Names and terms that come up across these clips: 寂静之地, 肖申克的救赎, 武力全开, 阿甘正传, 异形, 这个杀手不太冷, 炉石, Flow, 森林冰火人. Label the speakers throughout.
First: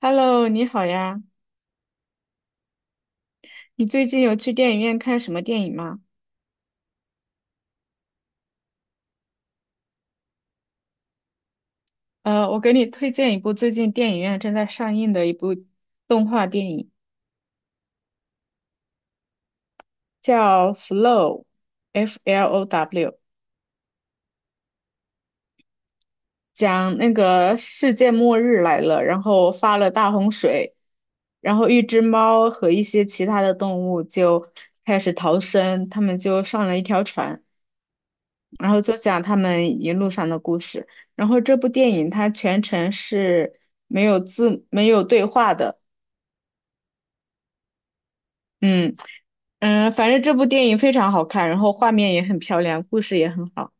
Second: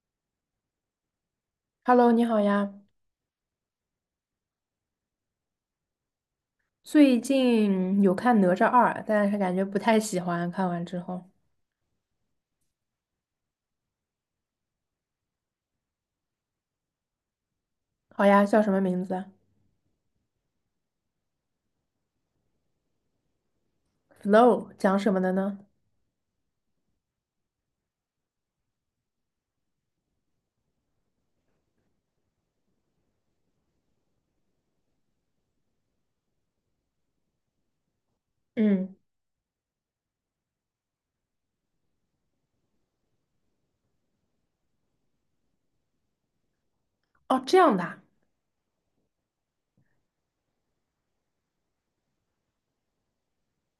Speaker 1: Hello，你好呀。
Speaker 2: Hello，你好呀。
Speaker 1: 你最近有去电影院看什么电影吗？
Speaker 2: 最近有看《哪吒二》，但是感觉不太喜欢。看完之后，
Speaker 1: 我给你推荐一部最近电影院正在上映的一部动画电影，
Speaker 2: 好呀，叫什么名字
Speaker 1: 叫《Flow》（Flow），
Speaker 2: f l o w 讲什么的呢？
Speaker 1: 讲那个世界末日来了，然后发了大洪水，然后一只猫和一些其他的动物就开始逃生，他们就上了一条船。然后就
Speaker 2: 嗯，
Speaker 1: 讲他们一路上的故事。然后这部电影它全程是没有字、没有对话的。
Speaker 2: 哦，这样的啊
Speaker 1: 嗯嗯。反正这部电影非常好看，然后画面也很漂亮，故事也很好。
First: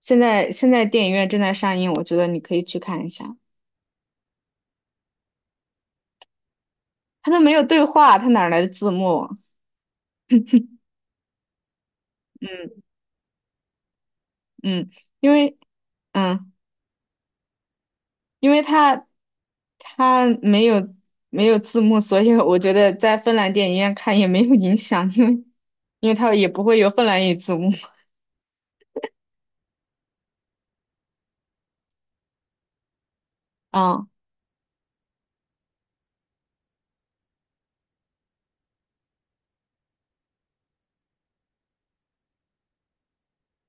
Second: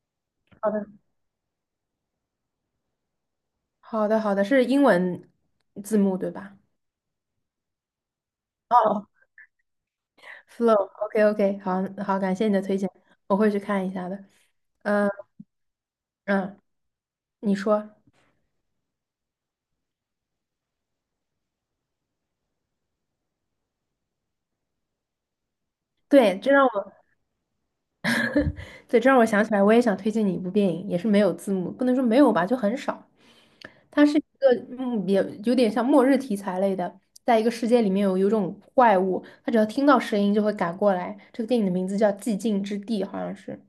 Speaker 1: 现在现
Speaker 2: 好
Speaker 1: 在
Speaker 2: 的，
Speaker 1: 电影院正在上映，我觉得你可以去看一下。
Speaker 2: 好的，好的，是英文字幕对吧？
Speaker 1: 它都没有对话，它哪来的字
Speaker 2: 哦
Speaker 1: 幕啊？
Speaker 2: ，Flow，OK，OK，好好，感谢你的推
Speaker 1: 嗯
Speaker 2: 荐，我会去看一下的。
Speaker 1: 嗯，
Speaker 2: 嗯
Speaker 1: 因为嗯。
Speaker 2: 嗯，你说，
Speaker 1: 因为它没有字幕，所以我觉得在芬兰电影院看也没有影响，因为它
Speaker 2: 对，
Speaker 1: 也
Speaker 2: 这
Speaker 1: 不
Speaker 2: 让
Speaker 1: 会有
Speaker 2: 我
Speaker 1: 芬兰语字幕
Speaker 2: 对，这让我想起来，我也想推荐你一部电影，也是没有字幕，不能说没有吧，就很少。它
Speaker 1: 啊，
Speaker 2: 是一个也有点像末日题材类的，在一个世界里面有一种怪物，它只要听到声音就会赶过来。这个电影的名字叫《寂静之地》，好像是。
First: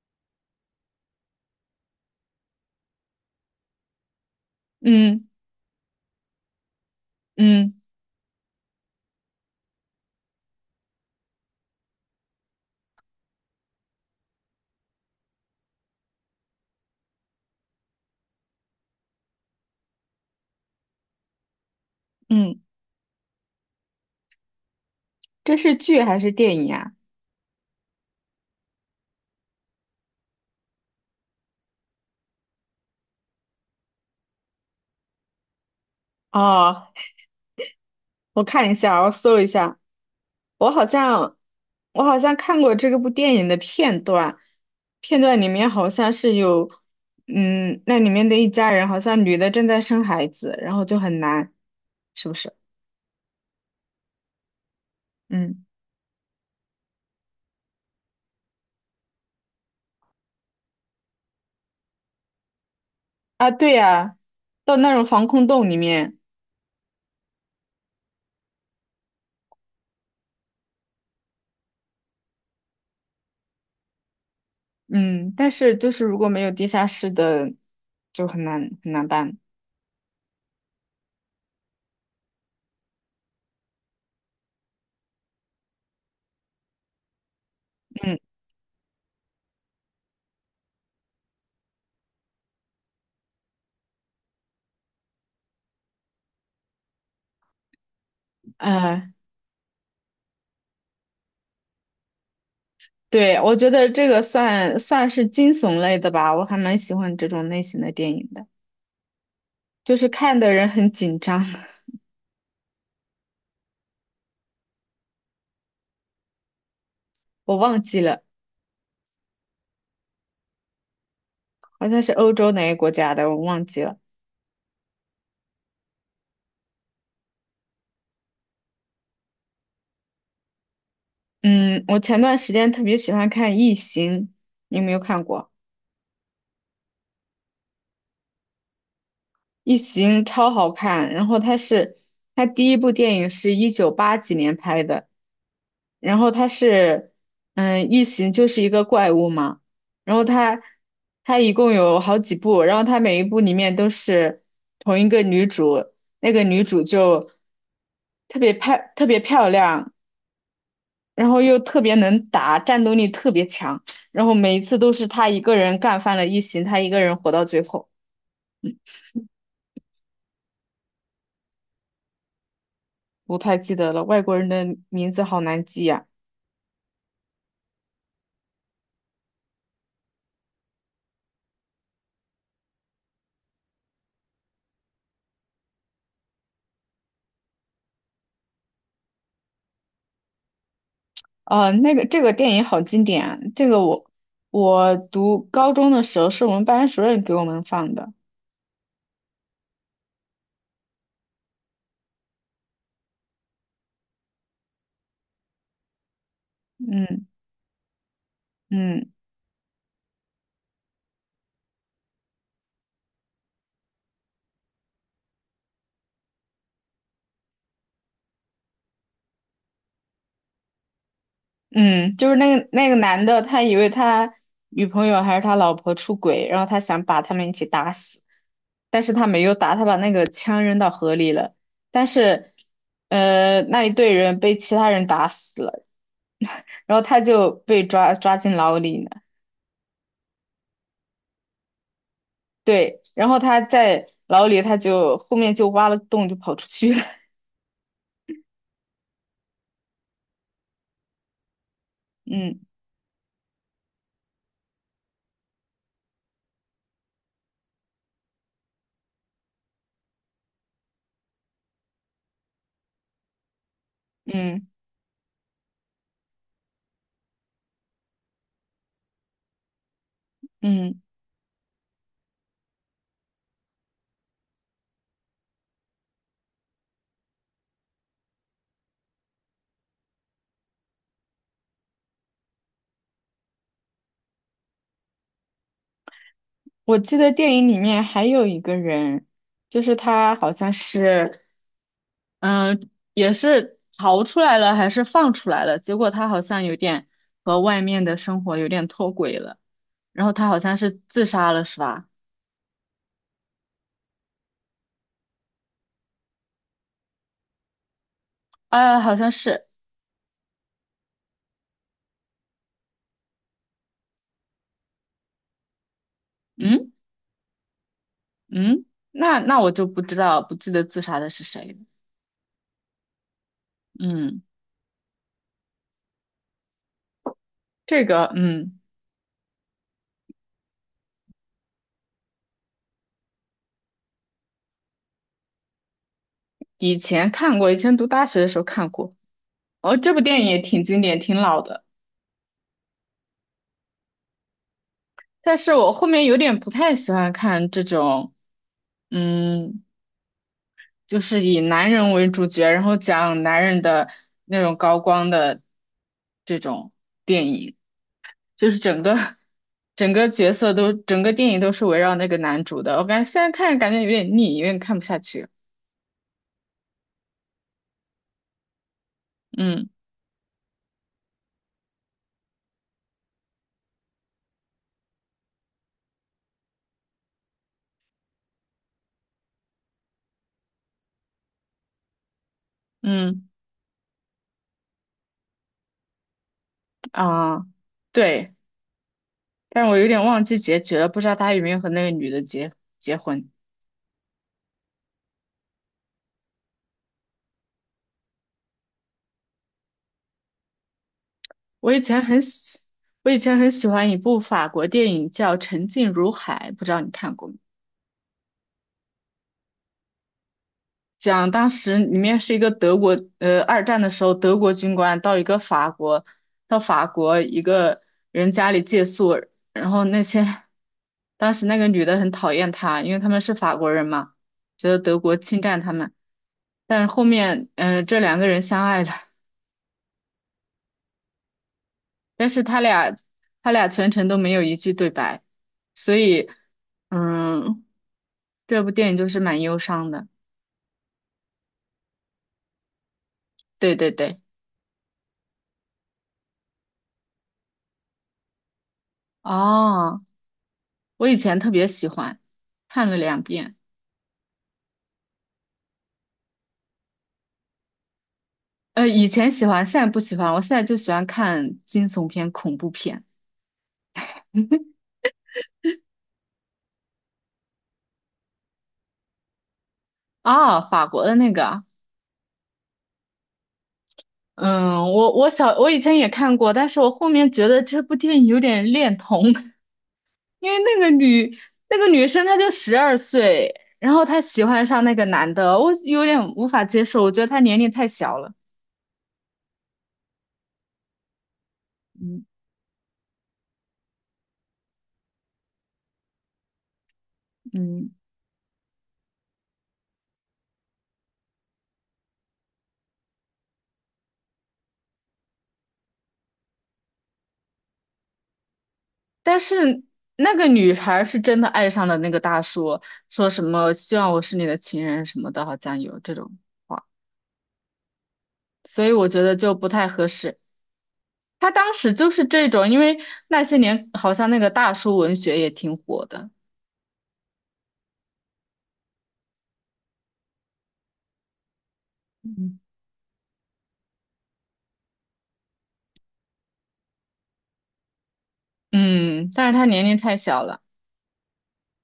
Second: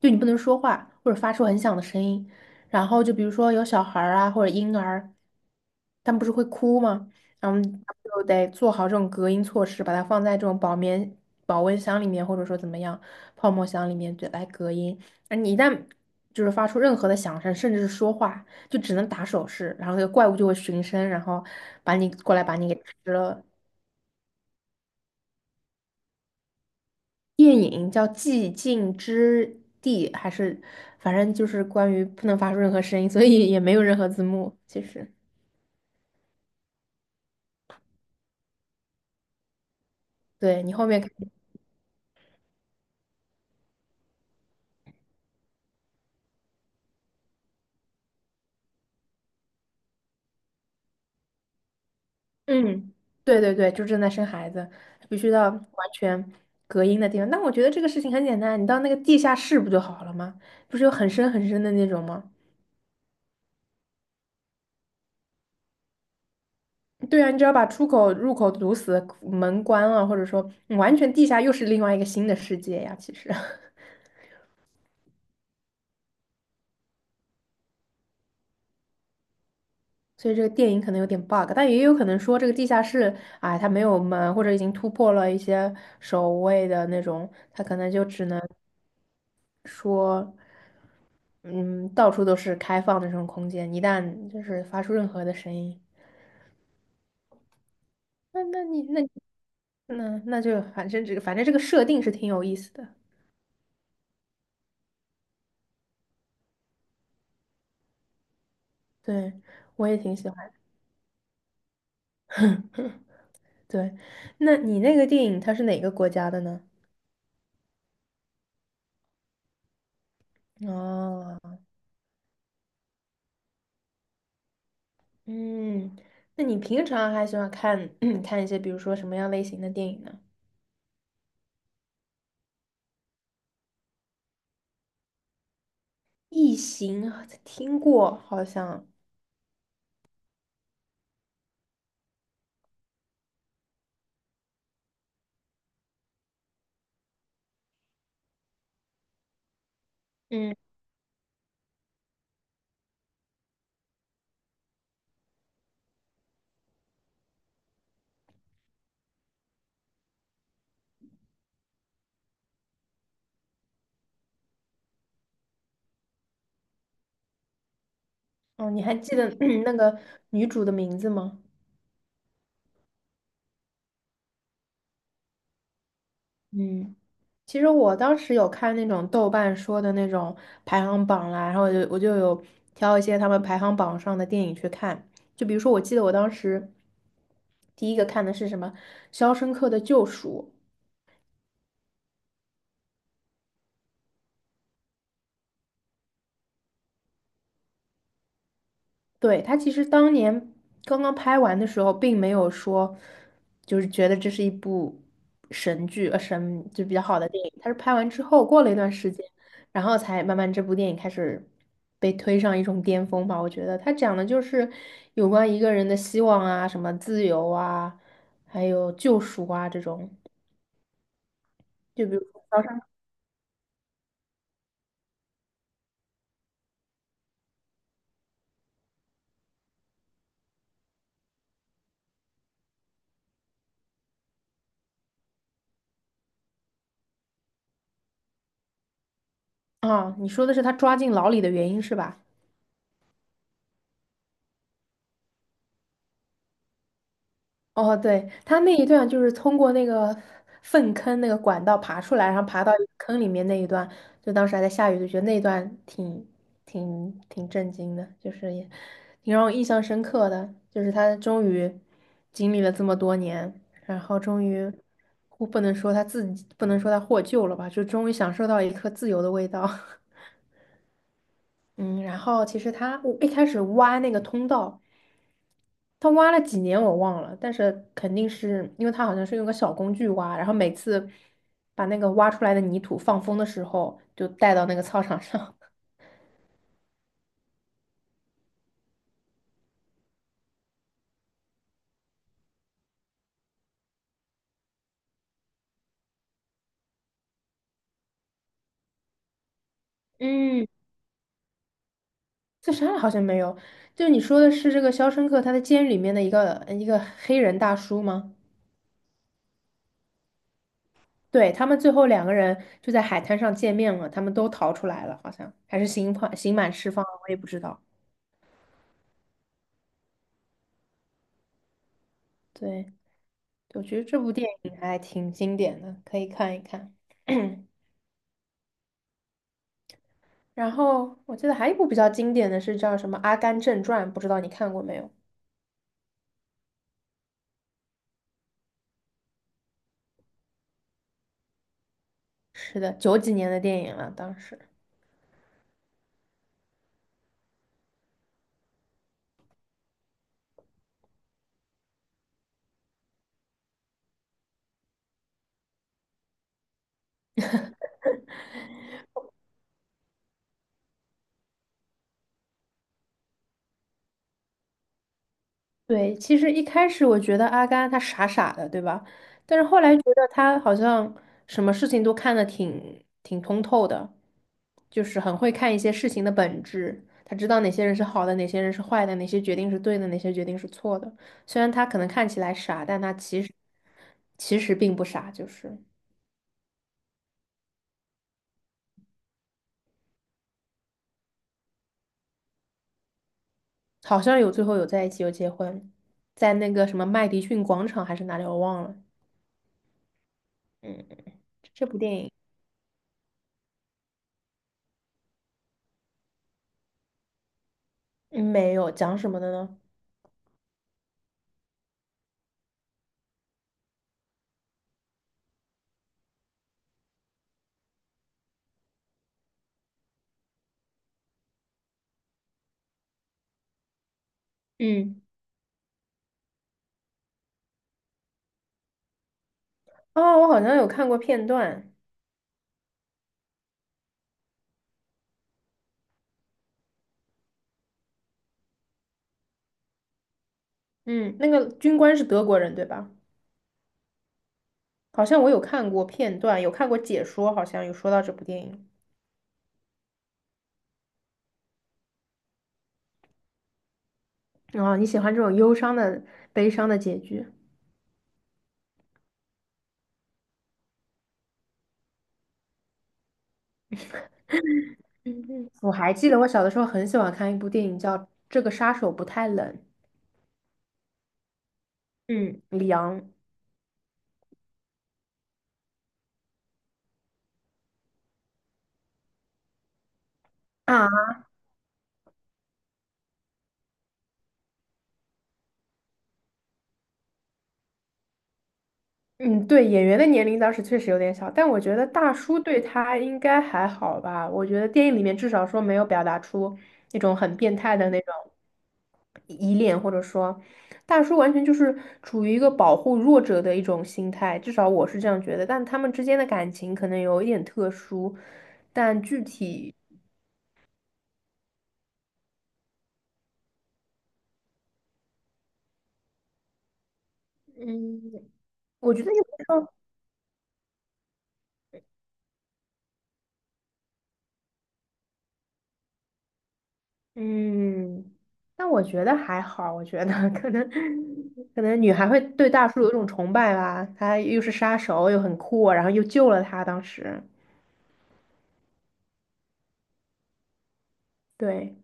Speaker 2: 就你不能说话或者发出很响的声音。然后就比如说有小孩儿啊或者婴儿，
Speaker 1: 嗯
Speaker 2: 他们不是会哭吗？然后
Speaker 1: 嗯
Speaker 2: 就得做好这种隔音措施，把它放在这种保温箱里面，或者说怎么样泡沫箱里面，对，来隔音。而你一旦就是发出任何的响声，甚至是说话，就只能打手势，然后那个怪物就会循声，然后把你过来把
Speaker 1: 嗯，
Speaker 2: 你给吃了。
Speaker 1: 这是剧还是电影啊？
Speaker 2: 电影叫《寂静之地》，还是反正就是关于不能发出任何声音，所以也没有任何字幕。其实，
Speaker 1: 哦，我看一下，我搜一下，
Speaker 2: 对
Speaker 1: 我
Speaker 2: 你
Speaker 1: 好
Speaker 2: 后面可以
Speaker 1: 像我好像看过这个部电影的片段，片段里面好像是有，那里面的一家人好像女的正在生孩子，然后就很难，是不是？
Speaker 2: 嗯，对对对，就正在生孩子，必须到完
Speaker 1: 嗯。
Speaker 2: 全隔音的地方。但我觉得这个事情很简单，你到那个地下室不就好了吗？不是有很深很深的那种吗？
Speaker 1: 啊，对呀，到那种防空洞里面，
Speaker 2: 对啊，你只要把出口、入口堵死，门关了，或者说嗯完全地下又是另外一个新的世界呀。其实，
Speaker 1: 嗯，但是就是如果没有地下室的，就很难很难办。
Speaker 2: 所以这个电影可能有点 bug,但也有可能说这个地下室，哎，它没有门，或者已经突破了一些守卫的那种，它可能就
Speaker 1: 嗯，
Speaker 2: 只能说，嗯，到处都是开放的这种空间，一旦就是发出任何的声音，那那你那
Speaker 1: 呃，
Speaker 2: 那那就反正这个设定是挺有意思的，
Speaker 1: 对，我觉得这个算是惊悚类的吧，我还蛮喜欢这种类型的电影的，
Speaker 2: 对，我
Speaker 1: 就
Speaker 2: 也
Speaker 1: 是
Speaker 2: 挺喜
Speaker 1: 看的
Speaker 2: 欢。
Speaker 1: 人很紧张。
Speaker 2: 对，那你那个电影它是哪个国家的呢？
Speaker 1: 我忘记了，
Speaker 2: 哦。
Speaker 1: 好像是欧洲哪个国家的，我忘记了。
Speaker 2: 嗯，那你平常还喜欢看 看一些，比如说什么样类型的电影呢？
Speaker 1: 嗯，我前段时间特别喜欢看《异形》，你有没有看过？
Speaker 2: 异形啊听过，好像。
Speaker 1: 《异形》超好看，然后它第一部电影是一九八几年拍的。然后他是，嗯，异形就是一个怪物嘛，然后
Speaker 2: 嗯，
Speaker 1: 他，他一共有好几部，然后他每一部里面都是同一个女主，那个女主就特别漂亮，然后又特别能打，战斗力特别强，然后每一次都是她一个人干翻了异形，她一个人活到最后，
Speaker 2: 哦，你还记得 那个女主的名字吗？
Speaker 1: 不太记得了，外国人的名字好难记呀、
Speaker 2: 嗯，其实我当时有看那种豆瓣说的那种排行榜啦，然后我就有挑一些他们排行榜上的电影去看，就比如说，我记得我当时第一个看的是什么《肖申克的救赎》，
Speaker 1: 这个电影好经典啊！这个我读高中的时候是我们班主任给我们放的。
Speaker 2: 对，他其实当年刚刚拍完的时候，并没有说就是觉得这是一部神剧，神就比较好
Speaker 1: 嗯
Speaker 2: 的电影。他是拍完之后，过了一段时
Speaker 1: 嗯
Speaker 2: 间，然后才慢慢这部电影开始被推上一种巅峰吧。我觉得他讲的就是有关一个人的希望啊，什么自由啊，还有救赎啊这种。就比
Speaker 1: 嗯，
Speaker 2: 如
Speaker 1: 就是
Speaker 2: 说
Speaker 1: 那
Speaker 2: 高
Speaker 1: 个
Speaker 2: 山
Speaker 1: 那个男的，他以为他女朋友还是他老婆出轨，然后他想把他们一起打死，但是他没有打，他把那个枪扔到河里了。但是那一队人被其他人打死了，然后他就被抓进牢里了。
Speaker 2: 啊，你说的是他抓进牢里的原因是吧？
Speaker 1: 对，然后他在牢里，他就后面就挖了个洞就跑出去了。
Speaker 2: 哦，对，他那一段就是通过那个粪坑那个管道爬出来，然后
Speaker 1: 嗯
Speaker 2: 爬到一个坑里面那一段，就当时还在下雨，就觉得那一段挺震惊的，就是也挺让我印象深刻的，就是他终于经历了这么多年，然后终
Speaker 1: 嗯
Speaker 2: 于我不能说他自己不能说他获救了吧，就终于享受到一颗自由的味道。
Speaker 1: 嗯，
Speaker 2: 嗯，然后其实他我一开始挖那个通道。他挖了几年我忘了，但是肯定是因为他好像是用个小工具挖，然后每次把那个挖出来的泥土放风的时候，就带到那个操场上。
Speaker 1: 我记得电影里面还有一个人，就是他好像是，也是逃出来了还是放出来了，结果他好像有点和外面的生活有点脱轨了，然后他好
Speaker 2: 嗯，
Speaker 1: 像是自杀了是吧？
Speaker 2: 自杀了好像没有，就是你说的是这个《肖申克》他在监狱里面的一个黑人大叔吗？
Speaker 1: 啊，好像是，
Speaker 2: 对，他们最后两个人就在海滩上见面了，他们都逃出来了，好像还是刑判刑满释
Speaker 1: 嗯
Speaker 2: 放了我也不知道。
Speaker 1: 嗯，那我就不知道不记得自杀的是谁了，
Speaker 2: 对，我觉得这部
Speaker 1: 嗯，
Speaker 2: 电影还挺经典的，可以看一看。
Speaker 1: 这个嗯
Speaker 2: 然后我记得还有一部比较经典的是叫什么《阿甘正传》，不知道你看过没有？
Speaker 1: 以前看过，以前读大学的时候看过，哦，这部电影也挺经典，挺老的。
Speaker 2: 是的，九几年的电影了，当时。
Speaker 1: 但是我后面有点不太喜欢看这种，嗯，就是以男人为主角，然后讲男人的那种高光的这种电影，就是整个角色都整个电影都是围绕那个男主的。我感觉现在看着感觉有点腻，有点看不下去。
Speaker 2: 对，其实一开始我觉得阿甘他傻傻的，对吧？但是后
Speaker 1: 嗯
Speaker 2: 来觉得他好像什么事情都看得挺挺通透的，就是很会看一些事情的本质，他知道哪些人是好的，哪些人是坏的，哪些决定是对的，哪些决定是错的。虽然他可能看起来傻，但他其
Speaker 1: 嗯
Speaker 2: 实其实并不傻，就是。
Speaker 1: 啊，对，但是我有点忘记结局了，不知道他有没有和那个女的结婚。
Speaker 2: 好像有最后有在一起，有结婚，在那个什么麦迪逊广场还是哪里，我忘了。嗯，这
Speaker 1: 我
Speaker 2: 部
Speaker 1: 以
Speaker 2: 电
Speaker 1: 前
Speaker 2: 影
Speaker 1: 很喜，我以前很喜欢一部法国电影叫《沉静如海》，不知道你看过没？
Speaker 2: 嗯没有讲什么的呢？
Speaker 1: 讲当时里面是一个德国，二战的时候，德国军官到法国一个人家里借宿，然后那些当时那个女的很讨厌他，因为他们是法国人嘛，觉得德
Speaker 2: 嗯，
Speaker 1: 国侵占他们，但是后面，这两个人相爱了，
Speaker 2: 哦，我好像有看过片段。
Speaker 1: 但是他俩全程都没有一句对白，所以。嗯，这部电影就是蛮忧伤的。
Speaker 2: 嗯，那个军官是德国人，对吧？
Speaker 1: 对对对，
Speaker 2: 好像我有看过片段，有看过解说，好像有说到这部电影。
Speaker 1: 哦，我以前特别喜欢，看了2遍。
Speaker 2: 哦，你喜欢这种忧伤的、悲伤的结局？
Speaker 1: 以前喜欢，现在不喜欢。我现在就喜欢看惊悚片、恐怖片。
Speaker 2: 嗯嗯，我还记得我小的时候很喜欢看一部电影叫《这个杀手不太冷》。
Speaker 1: 啊，法国的那个。
Speaker 2: 嗯，凉
Speaker 1: 嗯，我以前也看过，但是我后面觉得这部电影有点恋童，因为那
Speaker 2: 啊，
Speaker 1: 个女那个女生她就12岁，然后她喜欢上那个男的，我有点无法接受，我觉得她年龄太小了。
Speaker 2: 嗯，对，演员的年龄当时确实有点小，但我觉得大
Speaker 1: 嗯
Speaker 2: 叔对他应该还好吧。我觉得电影里面至少说没有表达出那种很变态的
Speaker 1: 嗯。
Speaker 2: 那种依恋，或者说大叔完全就是处于一个保护弱者的一种心态，至少我是这样觉得。但他们之间的感情可能有一点特殊，但具
Speaker 1: 但
Speaker 2: 体，
Speaker 1: 是那个女孩是真的爱上了那个大叔，说什么希望我是你的情人什么的，好像有这种话，
Speaker 2: 嗯，
Speaker 1: 所以
Speaker 2: 我觉
Speaker 1: 我
Speaker 2: 得也。
Speaker 1: 觉得就不太合适。他当时就是这种，因为那些年好像那个大叔文学也挺火的，
Speaker 2: 嗯，但我觉得还好，我觉得 可能可能女孩会对
Speaker 1: 嗯，
Speaker 2: 大叔有一种崇拜吧，他又是杀手，又很酷，然后又救了他。当时，
Speaker 1: 嗯但是他年龄太小了，
Speaker 2: 对，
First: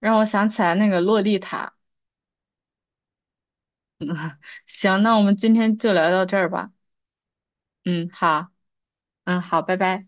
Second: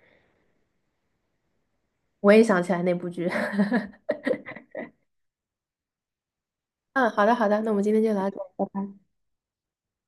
Speaker 1: 让我想起来那个洛丽塔。
Speaker 2: 我也想起来那部剧。
Speaker 1: 行，那我们今天就聊到这儿吧。
Speaker 2: 嗯，好的好的，那我们今天
Speaker 1: 嗯，
Speaker 2: 就聊到这
Speaker 1: 好，
Speaker 2: 儿。拜拜
Speaker 1: 嗯，好，拜拜。